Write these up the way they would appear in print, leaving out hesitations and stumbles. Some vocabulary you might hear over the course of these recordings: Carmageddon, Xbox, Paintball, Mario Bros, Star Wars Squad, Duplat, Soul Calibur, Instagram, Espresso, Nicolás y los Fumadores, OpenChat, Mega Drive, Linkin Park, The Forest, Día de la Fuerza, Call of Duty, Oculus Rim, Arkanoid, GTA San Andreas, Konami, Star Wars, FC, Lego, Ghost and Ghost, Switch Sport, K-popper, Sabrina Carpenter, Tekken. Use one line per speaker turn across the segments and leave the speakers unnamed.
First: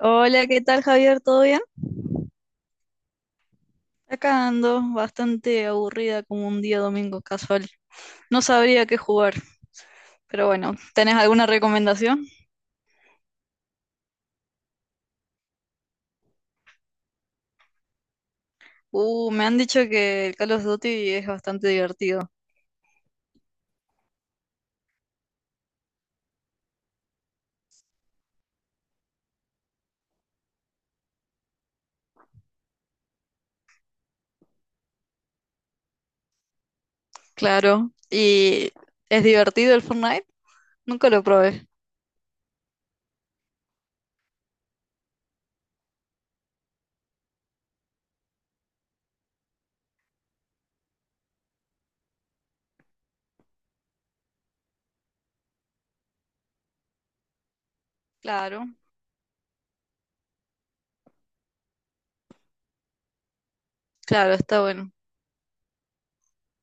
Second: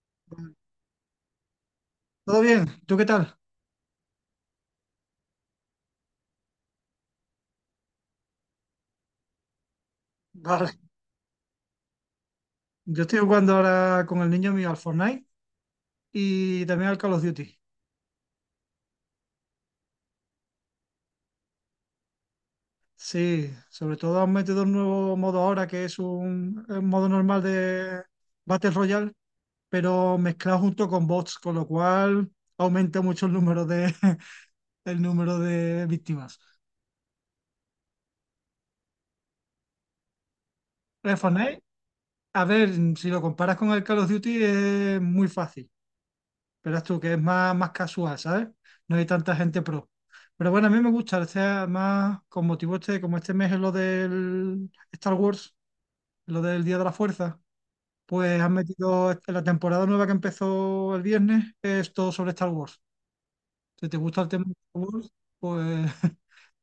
Hola, ¿qué tal, Javier? ¿Todo bien?
¿Todo bien? ¿Tú qué tal?
Acá ando, bastante aburrida como un día domingo casual. No sabría qué jugar, pero
Vale.
bueno, ¿tenés alguna recomendación?
Yo estoy jugando ahora con el niño mío al Fortnite y también al Call of Duty.
Me han dicho que el Call of Duty es bastante divertido.
Sí, sobre todo han metido un nuevo modo ahora que es un modo normal de Battle Royale, pero mezclado junto con bots, con lo cual aumenta mucho el número de, el número de víctimas.
Claro. ¿Y es divertido el Fortnite? Nunca
El
lo
Fortnite,
probé.
a ver, si lo comparas con el Call of Duty es muy fácil. Verás tú que es más casual, ¿sabes? No hay tanta gente pro. Pero bueno, a mí me gusta, este más con motivo este, como este mes es lo del Star Wars, lo del Día de la Fuerza, pues han
Claro,
metido la temporada nueva que empezó el viernes, es todo sobre Star Wars. Si te gusta el
claro,
tema de
está
Star
bueno.
Wars, pues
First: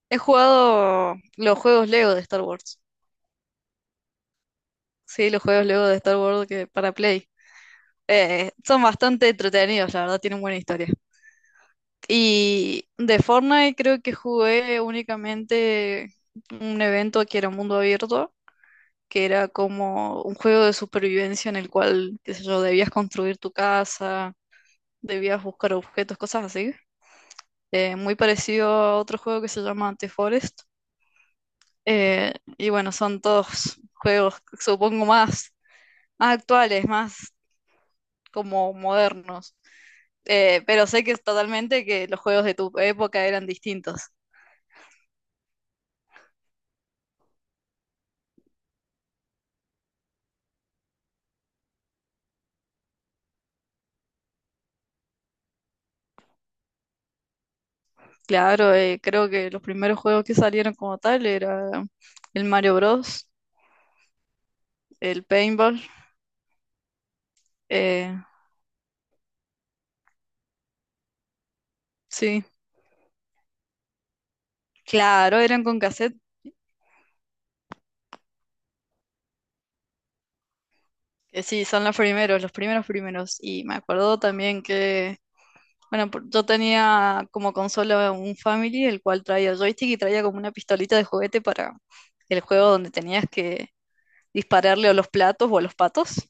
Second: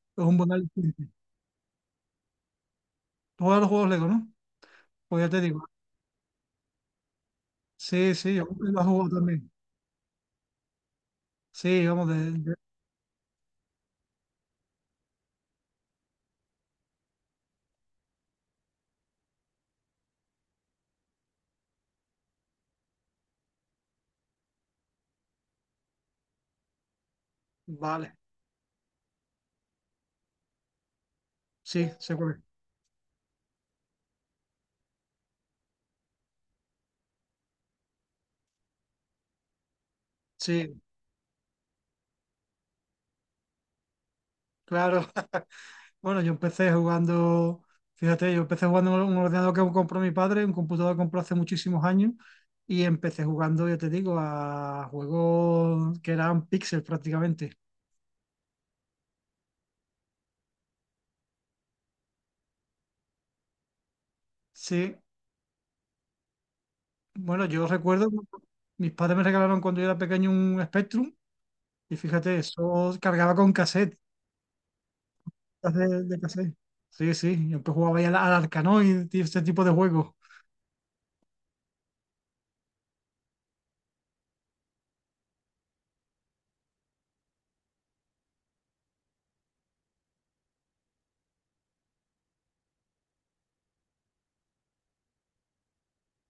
He
es un buen aliciente.
jugado los juegos Lego de Star Wars.
Tú los juegos Lego, ¿no? Pues ya
Sí,
te
los
digo.
juegos Lego de Star Wars que para Play.
Sí, sí, yo lo
Son
he jugado
bastante
también.
entretenidos, la verdad, tienen buena historia.
Sí, vamos,
Y de Fortnite creo que jugué únicamente un evento que era mundo abierto, que era como un juego de supervivencia en el cual, qué sé yo, debías construir tu casa, debías buscar objetos, cosas así.
Vale,
Muy parecido a otro juego que se llama The Forest.
sí, se puede.
Y bueno, son todos juegos, supongo, más, más actuales, más como modernos.
Sí,
Pero sé que es totalmente que los juegos de tu época eran distintos.
claro. Bueno, yo empecé jugando, fíjate, yo empecé jugando en un ordenador que compró mi padre, un computador que compró hace muchísimos años, y empecé jugando, ya te digo, a juegos que eran píxeles prácticamente.
Claro, creo que los primeros juegos que salieron como tal era el Mario Bros,
Sí,
el Paintball,
bueno, yo recuerdo,
eh,
mis padres me regalaron cuando yo era pequeño un Spectrum, y fíjate,
sí,
eso cargaba con cassette,
claro, eran con
de,
cassette,
de cassette. Sí, sí, yo empecé jugaba ahí al Arkanoid y este tipo de juegos.
sí, son los primeros primeros, y me acuerdo también que, bueno, yo tenía como consola un Family, el cual traía joystick y traía como una pistolita de juguete para el juego donde tenías que dispararle a los platos o a los patos,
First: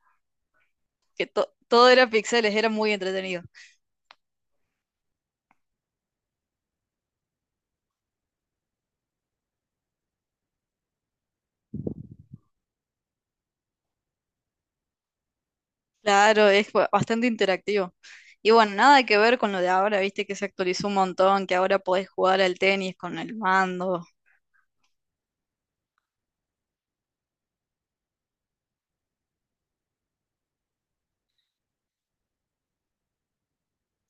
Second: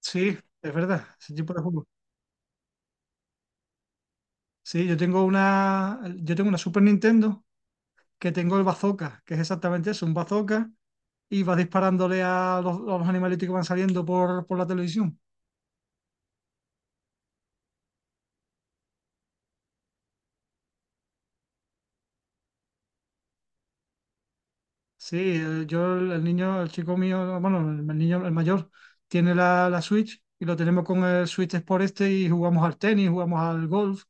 Sí, es verdad,
que
ese tipo de juegos.
todo era pixeles, era muy entretenido.
Sí, yo tengo una Super Nintendo que tengo el bazooka, que es exactamente eso, un bazooka, y vas disparándole a a los animalitos que van saliendo por la televisión.
Claro, es bastante interactivo. Y bueno, nada que ver con lo de ahora, viste que se actualizó un montón, que ahora podés jugar al tenis con el mando.
Sí, yo, el niño, el chico mío, bueno, el niño, el mayor, tiene la Switch y lo tenemos con el Switch Sport este y jugamos al tenis, jugamos al golf.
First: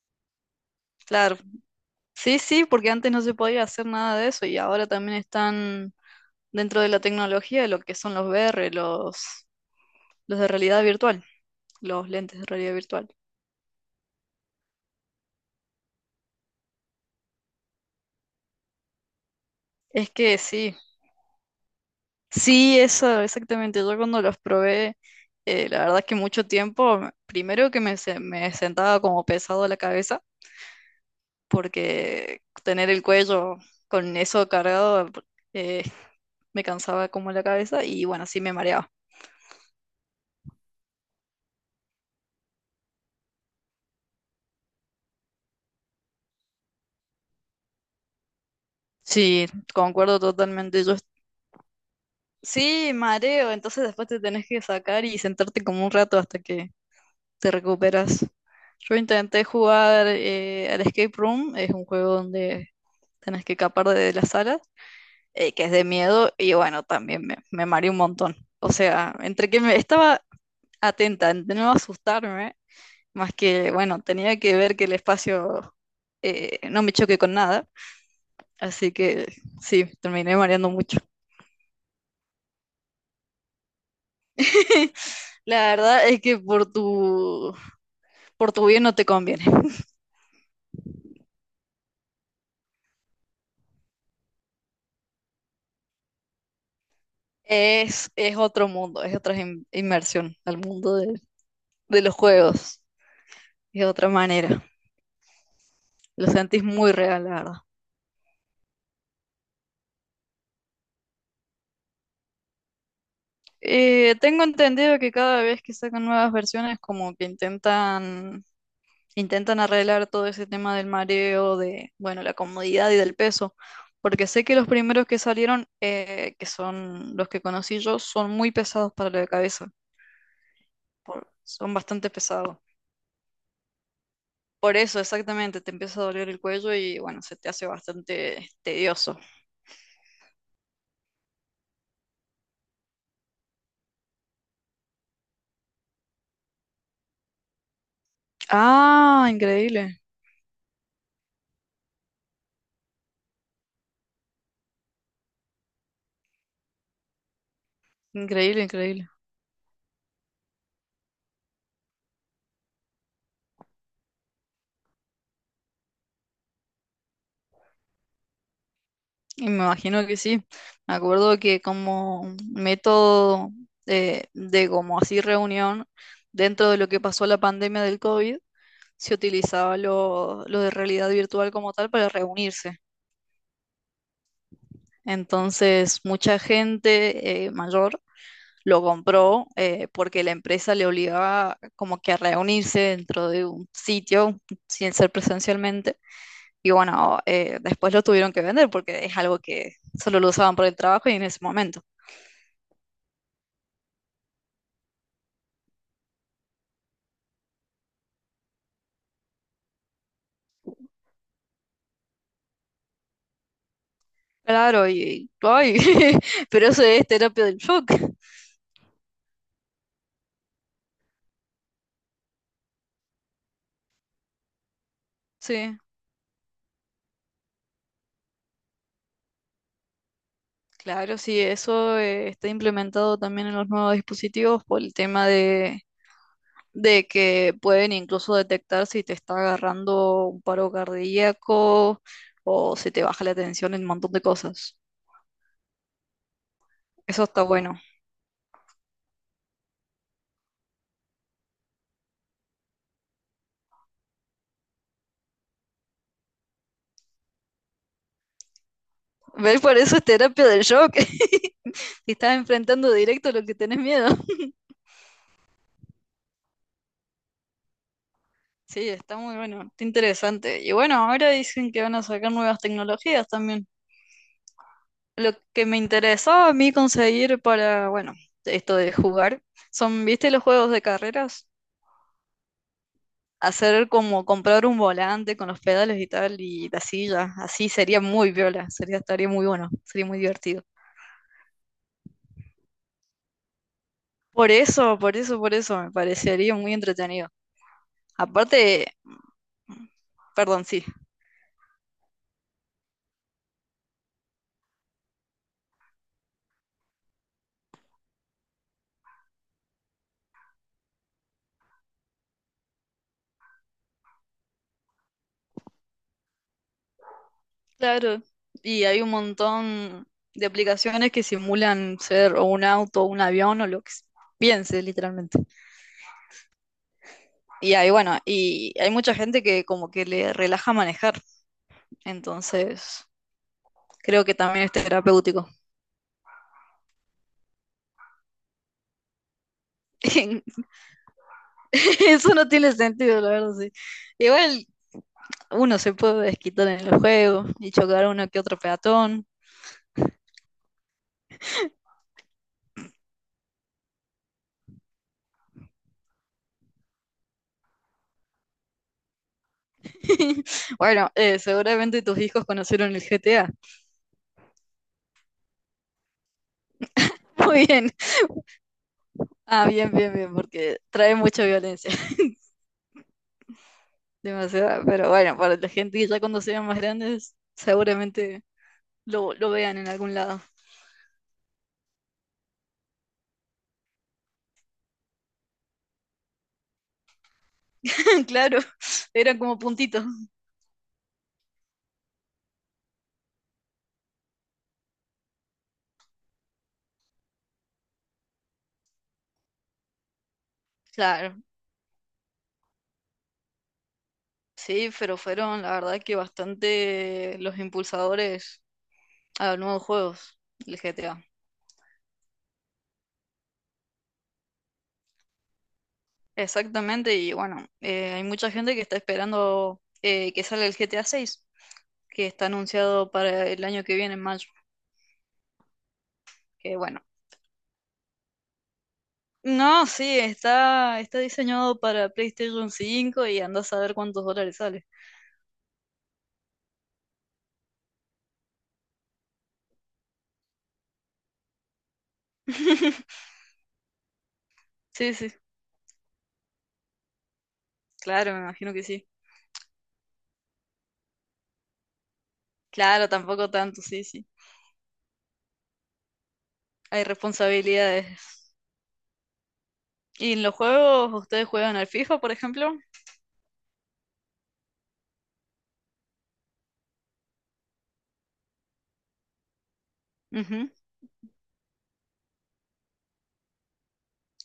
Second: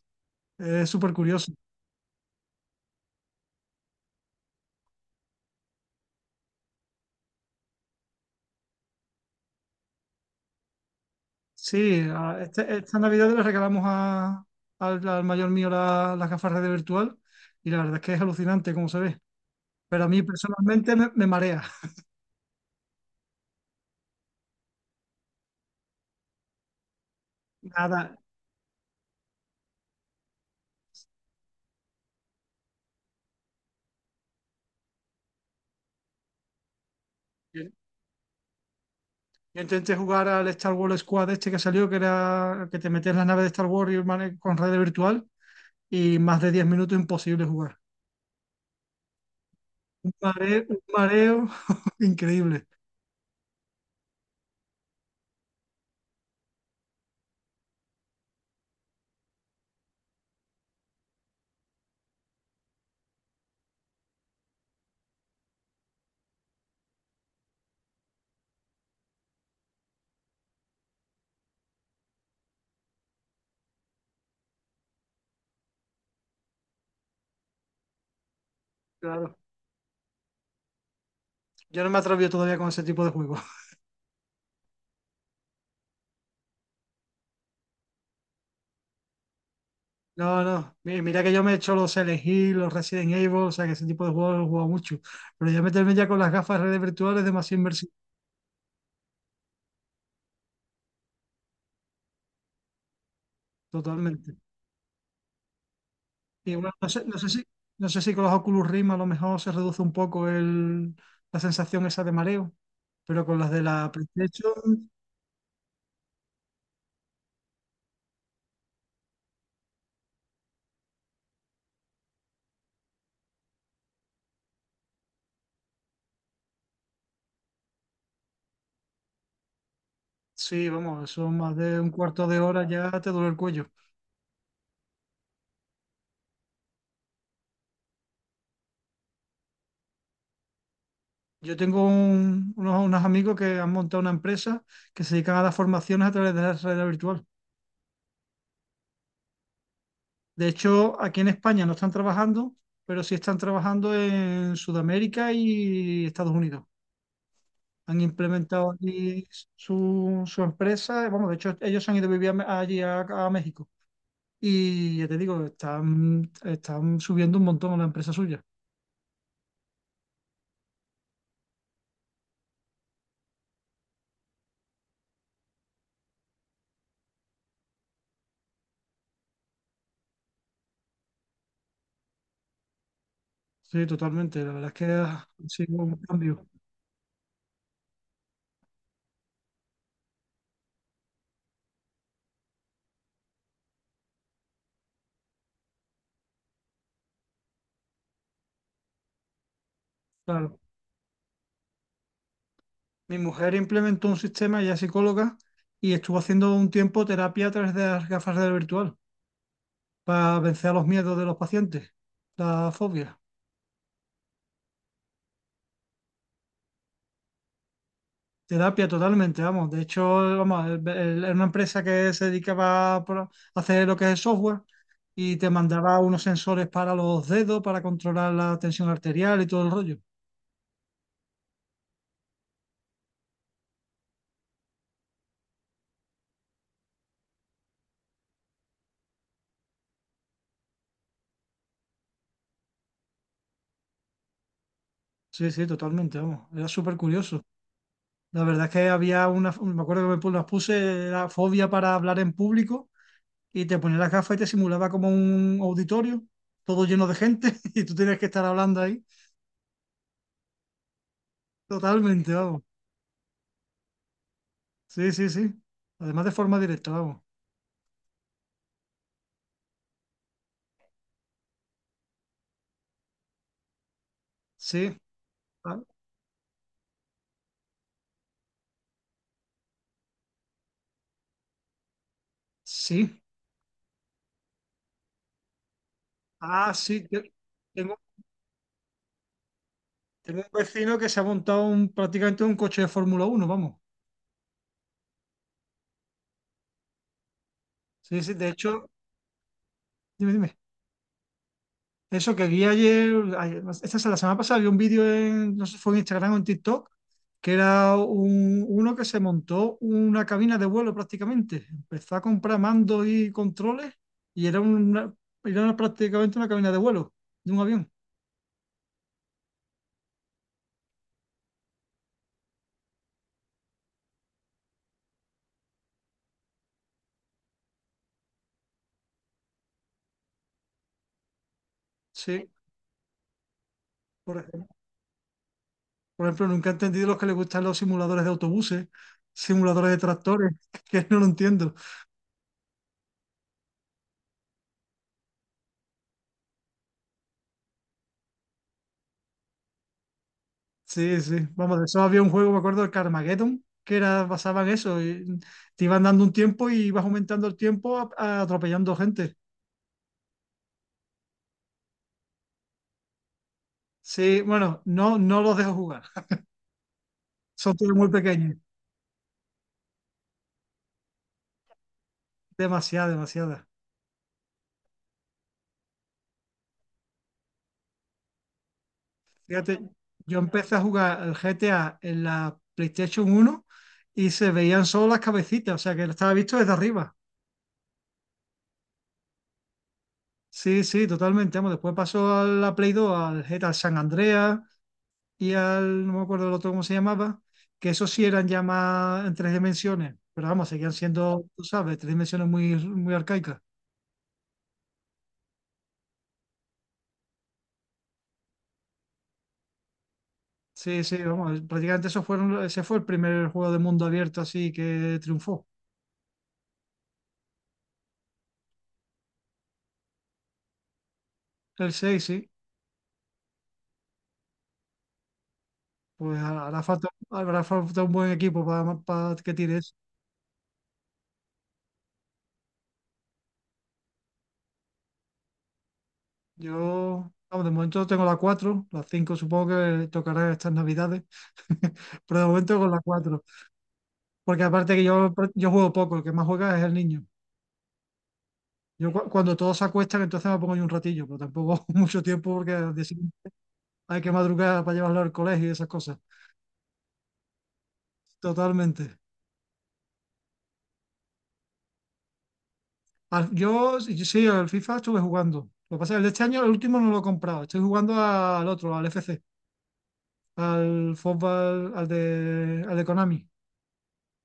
Es súper
Claro,
curioso.
sí, sí, porque antes no se podía hacer nada de eso y ahora también están dentro de la tecnología lo que son los VR, los de realidad virtual,
Sí,
los lentes de realidad
esta
virtual.
Navidad le regalamos al mayor mío las gafas de virtual y la verdad es que es alucinante cómo se ve. Pero a
Es
mí
que sí,
personalmente me marea.
sí, eso, exactamente. Yo cuando los probé, la verdad es que mucho tiempo, primero que me,
Nada.
me sentaba como pesado la cabeza porque tener el cuello con eso cargado eh, me cansaba como la cabeza y bueno, sí me mareaba.
Yo intenté jugar al Star Wars Squad este que salió, que era que te metías en la nave de Star Wars y con red virtual, y más de 10 minutos imposible jugar.
Sí, concuerdo
Un
totalmente.
mareo increíble.
Sí, mareo, entonces después te tenés que sacar y sentarte como un rato hasta que te recuperas. Yo intenté jugar al Escape Room, es un juego donde tenés que escapar de las salas, que es de miedo, y bueno, también me mareé un montón. O sea, entre que me estaba atenta, de no asustarme, más que, bueno, tenía que ver que el espacio no me choque con nada. Así que
Claro.
sí, terminé mareando mucho.
Yo no me atrevo todavía con ese tipo de juegos.
La verdad es que por por tu bien no te conviene.
No, no. Mira que yo me he hecho los Silent Hill, los Resident Evil, o sea que ese tipo de juegos los he jugado mucho. Pero ya meterme ya con las gafas de redes virtuales es demasiado inversivo.
Es otro mundo, es otra inmersión al mundo de los juegos. Es otra
Totalmente.
manera. Lo
Y
sentís
bueno, no
muy
sé,
real, la verdad.
no sé si con los Oculus Rim a lo mejor se reduce un poco el, la sensación esa de mareo. Pero con las de la
Tengo
PlayStation,
entendido que cada vez que sacan nuevas versiones, como que intentan intentan arreglar todo ese tema del mareo, de, bueno, la comodidad y del peso, porque sé que los primeros que salieron, que son los que conocí yo, son muy pesados para la cabeza,
sí, vamos, son más
son
de un
bastante
cuarto de
pesados.
hora ya te duele el cuello.
Por eso, exactamente, te empieza a doler el cuello y bueno, se te hace bastante tedioso.
Yo tengo unos amigos que han montado una empresa que se dedican a las formaciones a través de la realidad virtual.
Ah, increíble,
De hecho, aquí en España no están trabajando, pero sí están trabajando en Sudamérica y Estados Unidos. Han
increíble,
implementado
increíble.
allí su empresa. Vamos, de hecho, ellos se han ido a vivir allí a México. Y ya te digo, están subiendo un montón la empresa suya.
Y me imagino que sí. Me acuerdo que como método de como así reunión dentro de lo que pasó la pandemia del COVID, se utilizaba lo de realidad virtual como tal para reunirse.
Sí, totalmente. La verdad es que ha sido un
Entonces, mucha
cambio.
gente mayor lo compró porque la empresa le obligaba como que a reunirse dentro de un sitio sin ser presencialmente. Y bueno, después lo tuvieron que vender porque es algo que solo lo usaban
Claro.
por el trabajo y en ese momento.
Mi mujer implementó un sistema, ella es psicóloga, y estuvo haciendo un tiempo terapia a través de las gafas de realidad virtual para vencer los miedos de los pacientes, la fobia.
Claro, y, ay, pero eso es terapia del shock.
Terapia totalmente, vamos. De hecho, vamos, era una empresa que se dedicaba a hacer lo que es el software y te
Sí,
mandaba unos sensores para los dedos para controlar la tensión arterial y todo el rollo.
claro, sí, eso está implementado también en los nuevos dispositivos por el tema de que pueden incluso detectar si te está agarrando un paro cardíaco o se te baja la tensión en un montón de cosas.
Sí, sí, totalmente, vamos. Era súper
Eso
curioso.
está bueno.
La verdad es que había una, me acuerdo que las puse la fobia para hablar en público y te ponía las gafas y te simulaba como un auditorio, todo lleno de gente y tú tenías que estar hablando ahí.
¿Ves? Por eso es terapia del shock. Te
Totalmente,
estás
vamos.
enfrentando directo a lo que tenés miedo.
Sí, sí, sí. Además de forma directa, vamos.
Sí, está muy bueno, está interesante. Y bueno, ahora dicen que van a sacar nuevas tecnologías también.
Sí,
Lo que me
ah,
interesaba a mí conseguir para, bueno, esto de jugar, son, ¿viste los juegos de carreras?
sí.
Hacer como comprar un volante con los pedales y tal y
Ah,
la
sí.
silla, así
Tengo,
sería muy viola, sería, estaría muy bueno, sería muy
tengo un
divertido.
vecino que se ha montado un, prácticamente un coche de Fórmula 1 vamos.
Por eso, por eso, por eso, me parecería muy entretenido.
Sí, sí. De
Aparte,
hecho, dime, dime.
perdón, sí.
Eso que vi ayer, esta es la semana pasada, vi un vídeo en, no sé si fue en Instagram o en TikTok, que era uno que se montó una cabina de vuelo prácticamente. Empezó a comprar mandos y controles y prácticamente una cabina de vuelo de un avión.
Claro, y hay un montón de aplicaciones que simulan ser o un auto, un avión o pienses literalmente. Y ahí, bueno, y hay mucha gente que como que le relaja manejar,
Sí,
entonces creo que
por,
también
ej-
es terapéutico.
por ejemplo, nunca he entendido los que les gustan los simuladores de autobuses, simuladores de tractores, que no lo entiendo.
Eso no tiene sentido, la verdad, sí. Igual uno se puede desquitar en el juego y chocar a uno que otro peatón.
Sí, sí, vamos, de eso había un juego, me acuerdo, el Carmageddon, que era, basaba en eso, y te iban dando un tiempo y ibas aumentando el tiempo atropellando gente.
Bueno, seguramente tus hijos conocieron el GTA.
Sí, bueno, no, no los dejo jugar,
Muy
son todos
bien.
muy pequeños,
Ah, bien, bien, bien, porque trae mucha violencia,
demasiada, demasiada.
demasiada. Pero bueno, para la gente que ya cuando sean más grandes, seguramente lo vean
Fíjate,
en algún
yo
lado.
empecé a jugar el GTA en la PlayStation 1 y se veían solo las cabecitas, o sea que lo estaba visto desde arriba.
Claro, eran como puntitos.
Sí, sí, totalmente, vamos, después pasó a la Play 2, al GTA San Andreas. Y no me acuerdo el otro cómo se llamaba, que esos sí eran ya más en tres dimensiones, pero vamos, seguían
Claro,
siendo, tú sabes, tres dimensiones muy, muy arcaicas.
sí, pero fueron la verdad que bastante los impulsadores a los nuevos juegos, el
Sí, sí,
GTA.
vamos, prácticamente ese fue el primer juego de mundo abierto así que triunfó.
Exactamente, y bueno, hay mucha gente que está esperando que salga el GTA 6,
El 6
que
sí,
está anunciado para el año que viene en mayo,
pues
que
hará
bueno.
falta, habrá falta un buen equipo para, que tire
No,
eso.
sí, está, está diseñado para PlayStation 5 y anda a saber cuántos dólares sale.
Yo, vamos, de momento tengo la 4 la 5 supongo que tocará estas navidades, pero de momento con la 4 porque aparte que
Sí, sí,
yo juego poco, el que más juega es el niño.
claro, me imagino que sí.
Yo cuando todos se acuestan, entonces me pongo yo un ratillo, pero tampoco mucho tiempo porque al día
Claro,
siguiente
tampoco tanto, sí,
hay
sí.
que madrugar para llevarlo al colegio y esas cosas.
Hay responsabilidades.
Totalmente.
¿Y en los juegos ustedes juegan al FIFA, por ejemplo?
Yo, sí, yo sí, al FIFA estuve jugando. Lo que pasa es que el de este año, el último no lo he comprado. Estoy jugando al otro, al FC,
Ujú,
al fútbol, al de Konami,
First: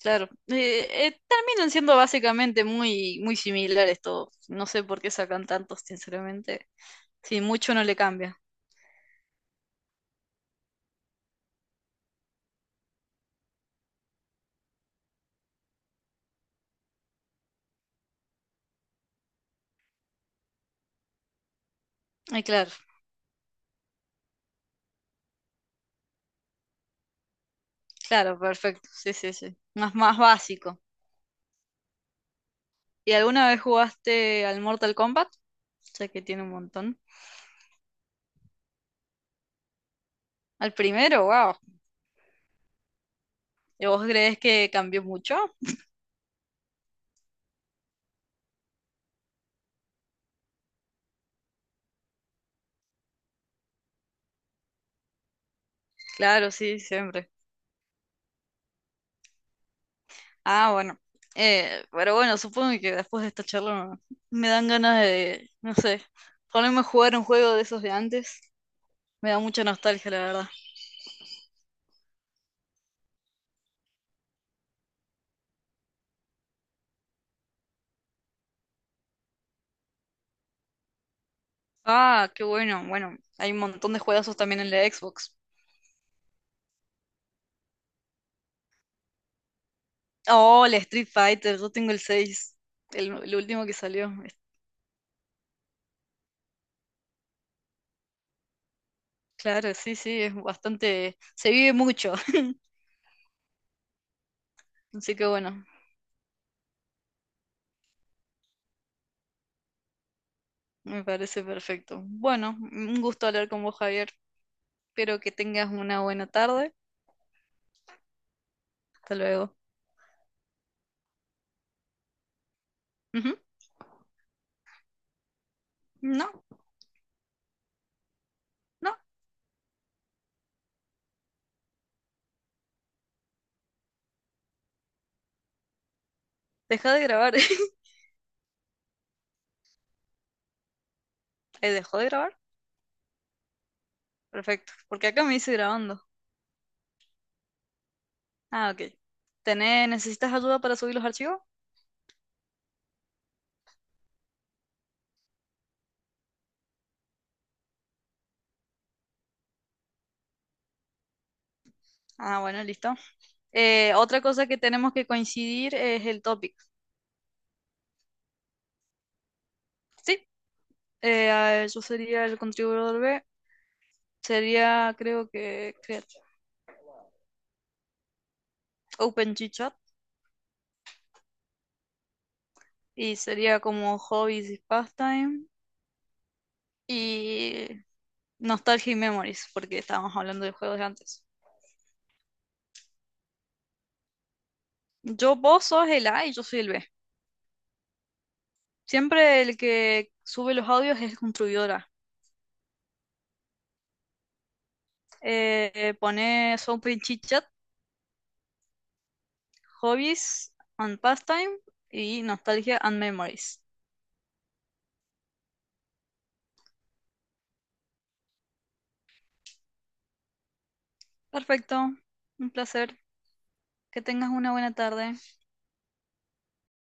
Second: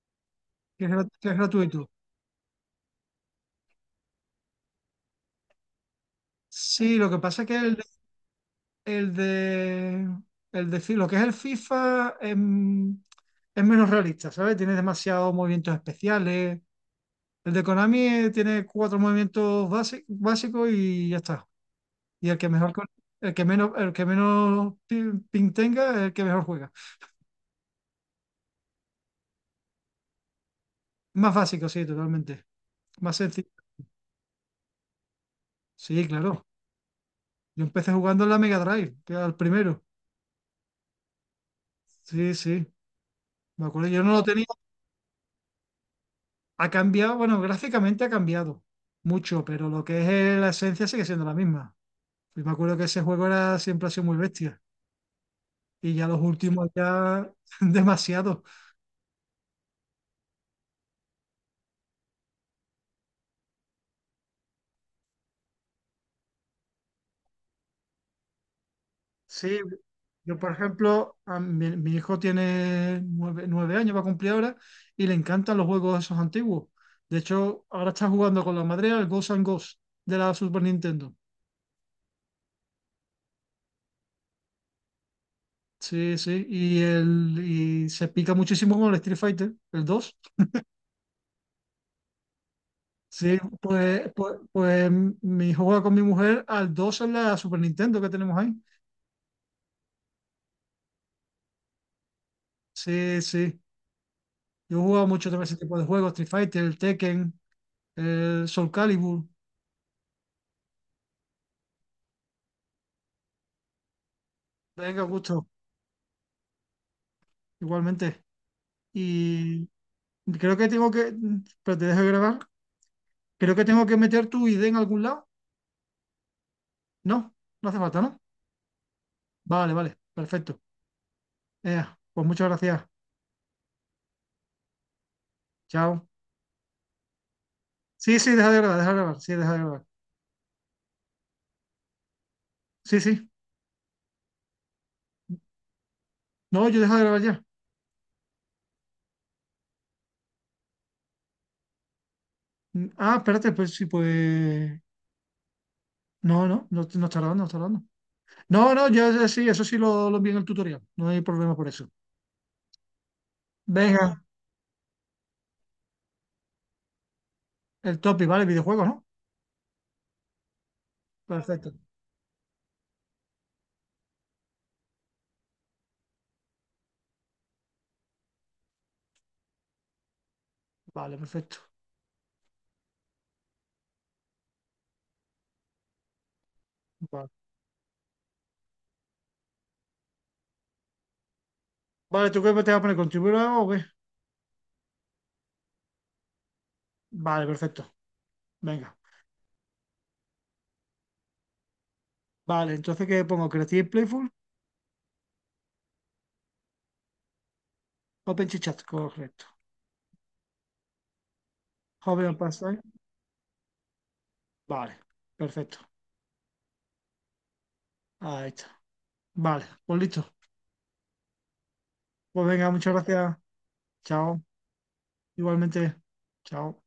claro.
que es, que es
Terminan
gratuito.
siendo básicamente muy, muy similares todos. No sé por qué sacan tantos, sinceramente.
Sí, lo que pasa
Sí,
es que
mucho no le cambia.
el de, lo que es el FIFA es menos realista, ¿sabes? Tiene demasiados movimientos especiales. El de Konami tiene cuatro movimientos básicos y ya está. Y el
Ay,
que
claro,
mejor, el que menos pin tenga, es el que mejor juega.
claro, perfecto. Sí, sí, sí. Más, más básico.
Más básico, sí, totalmente.
¿Y
Más sencillo.
alguna vez jugaste al Mortal Kombat?
Sí,
Sé que
claro.
tiene un montón.
Yo empecé jugando en la Mega Drive, que era el primero.
Al primero, wow.
Sí, sí. Me
¿Y
acuerdo. Yo
vos
no lo
crees
tenía.
que cambió mucho?
Ha cambiado, bueno, gráficamente ha cambiado mucho, pero lo que es la esencia sigue siendo la misma. Y me acuerdo que ese juego era, siempre ha sido muy bestia. Y ya los
Claro,
últimos
sí,
ya
siempre.
demasiado.
Ah, bueno. Pero bueno, supongo que después de esta charla me dan ganas de, no sé, ponerme a jugar un juego de esos de antes. Me da
Sí,
mucha nostalgia, la
yo
verdad.
por ejemplo, a mi hijo tiene 9 años, va a cumplir ahora, y le encantan los juegos esos antiguos. De hecho, ahora está jugando con la madre al Ghost and Ghost de la Super Nintendo.
Ah, qué bueno. Bueno, hay un montón de juegazos también en la Xbox.
Sí, sí, y se pica muchísimo con el Street Fighter, el 2.
Oh, el Street Fighter, yo tengo el 6, el
Sí,
último que
pues,
salió.
pues,
Es-
pues mi hijo juega con mi mujer al 2 en la Super Nintendo que tenemos ahí.
Claro, sí, sí, es bastante... Se vive mucho.
Sí, sí. Yo he jugado
Así que
mucho también ese
bueno,
tipo de juegos, Street Fighter, el Tekken, el Soul Calibur.
me parece perfecto. Bueno, un gusto hablar con vos, Javier.
Venga,
Espero que
gusto,
tengas una buena tarde.
igualmente.
Hasta luego.
Y creo que tengo que... Pero te dejo grabar.
Ujú.
Creo que tengo que meter tu ID en algún lado.
No.
No, no hace falta, ¿no?
No.
Vale, vale, perfecto. Ea, pues muchas gracias. Chao.
Deja de grabar.
Sí, sí, deja de grabar, deja de grabar. Sí, deja de grabar.
¿Dejó de grabar?
Sí, sí.
Perfecto. Porque acá me dice grabando.
No, yo dejo de grabar ya.
Ah, ok. Tenés ¿necesitas ayuda para subir los archivos?
Mm, ah, espérate, pues sí, pues... No, no, no, no está grabando, no está grabando. No, no, yo sí, eso sí lo envié en el tutorial. No hay problema por eso.
Ah, bueno, listo. Otra
Venga,
cosa que tenemos que coincidir es el topic.
el topic, ¿vale? Videojuegos, ¿no?
Sí,
Perfecto.
yo sería el contribuidor B. Sería, creo que, Open G-Chat.
Vale, perfecto.
Y sería como hobbies y pastime.
Vale,
Y nostalgia y memories, porque estábamos hablando de juegos de antes.
Vale, ¿tú qué te vas a poner? ¿Contribuir o qué?
Yo, vos sos el A y yo soy el B.
Vale, perfecto. Venga.
Siempre el que sube los audios es el contribuidor A.
Vale, entonces ¿qué pongo? Creative Playful,
Pone Soapy Chit Chat,
OpenChat, correcto.
Hobbies and Pastime y
Joven Sí. OpenStack,
Nostalgia and Memories.
vale, perfecto. Ahí está. Vale, pues listo.
Perfecto,
Pues
un
venga, muchas
placer.
gracias.
Que tengas
Chao.
una buena tarde.
Igualmente. Chao.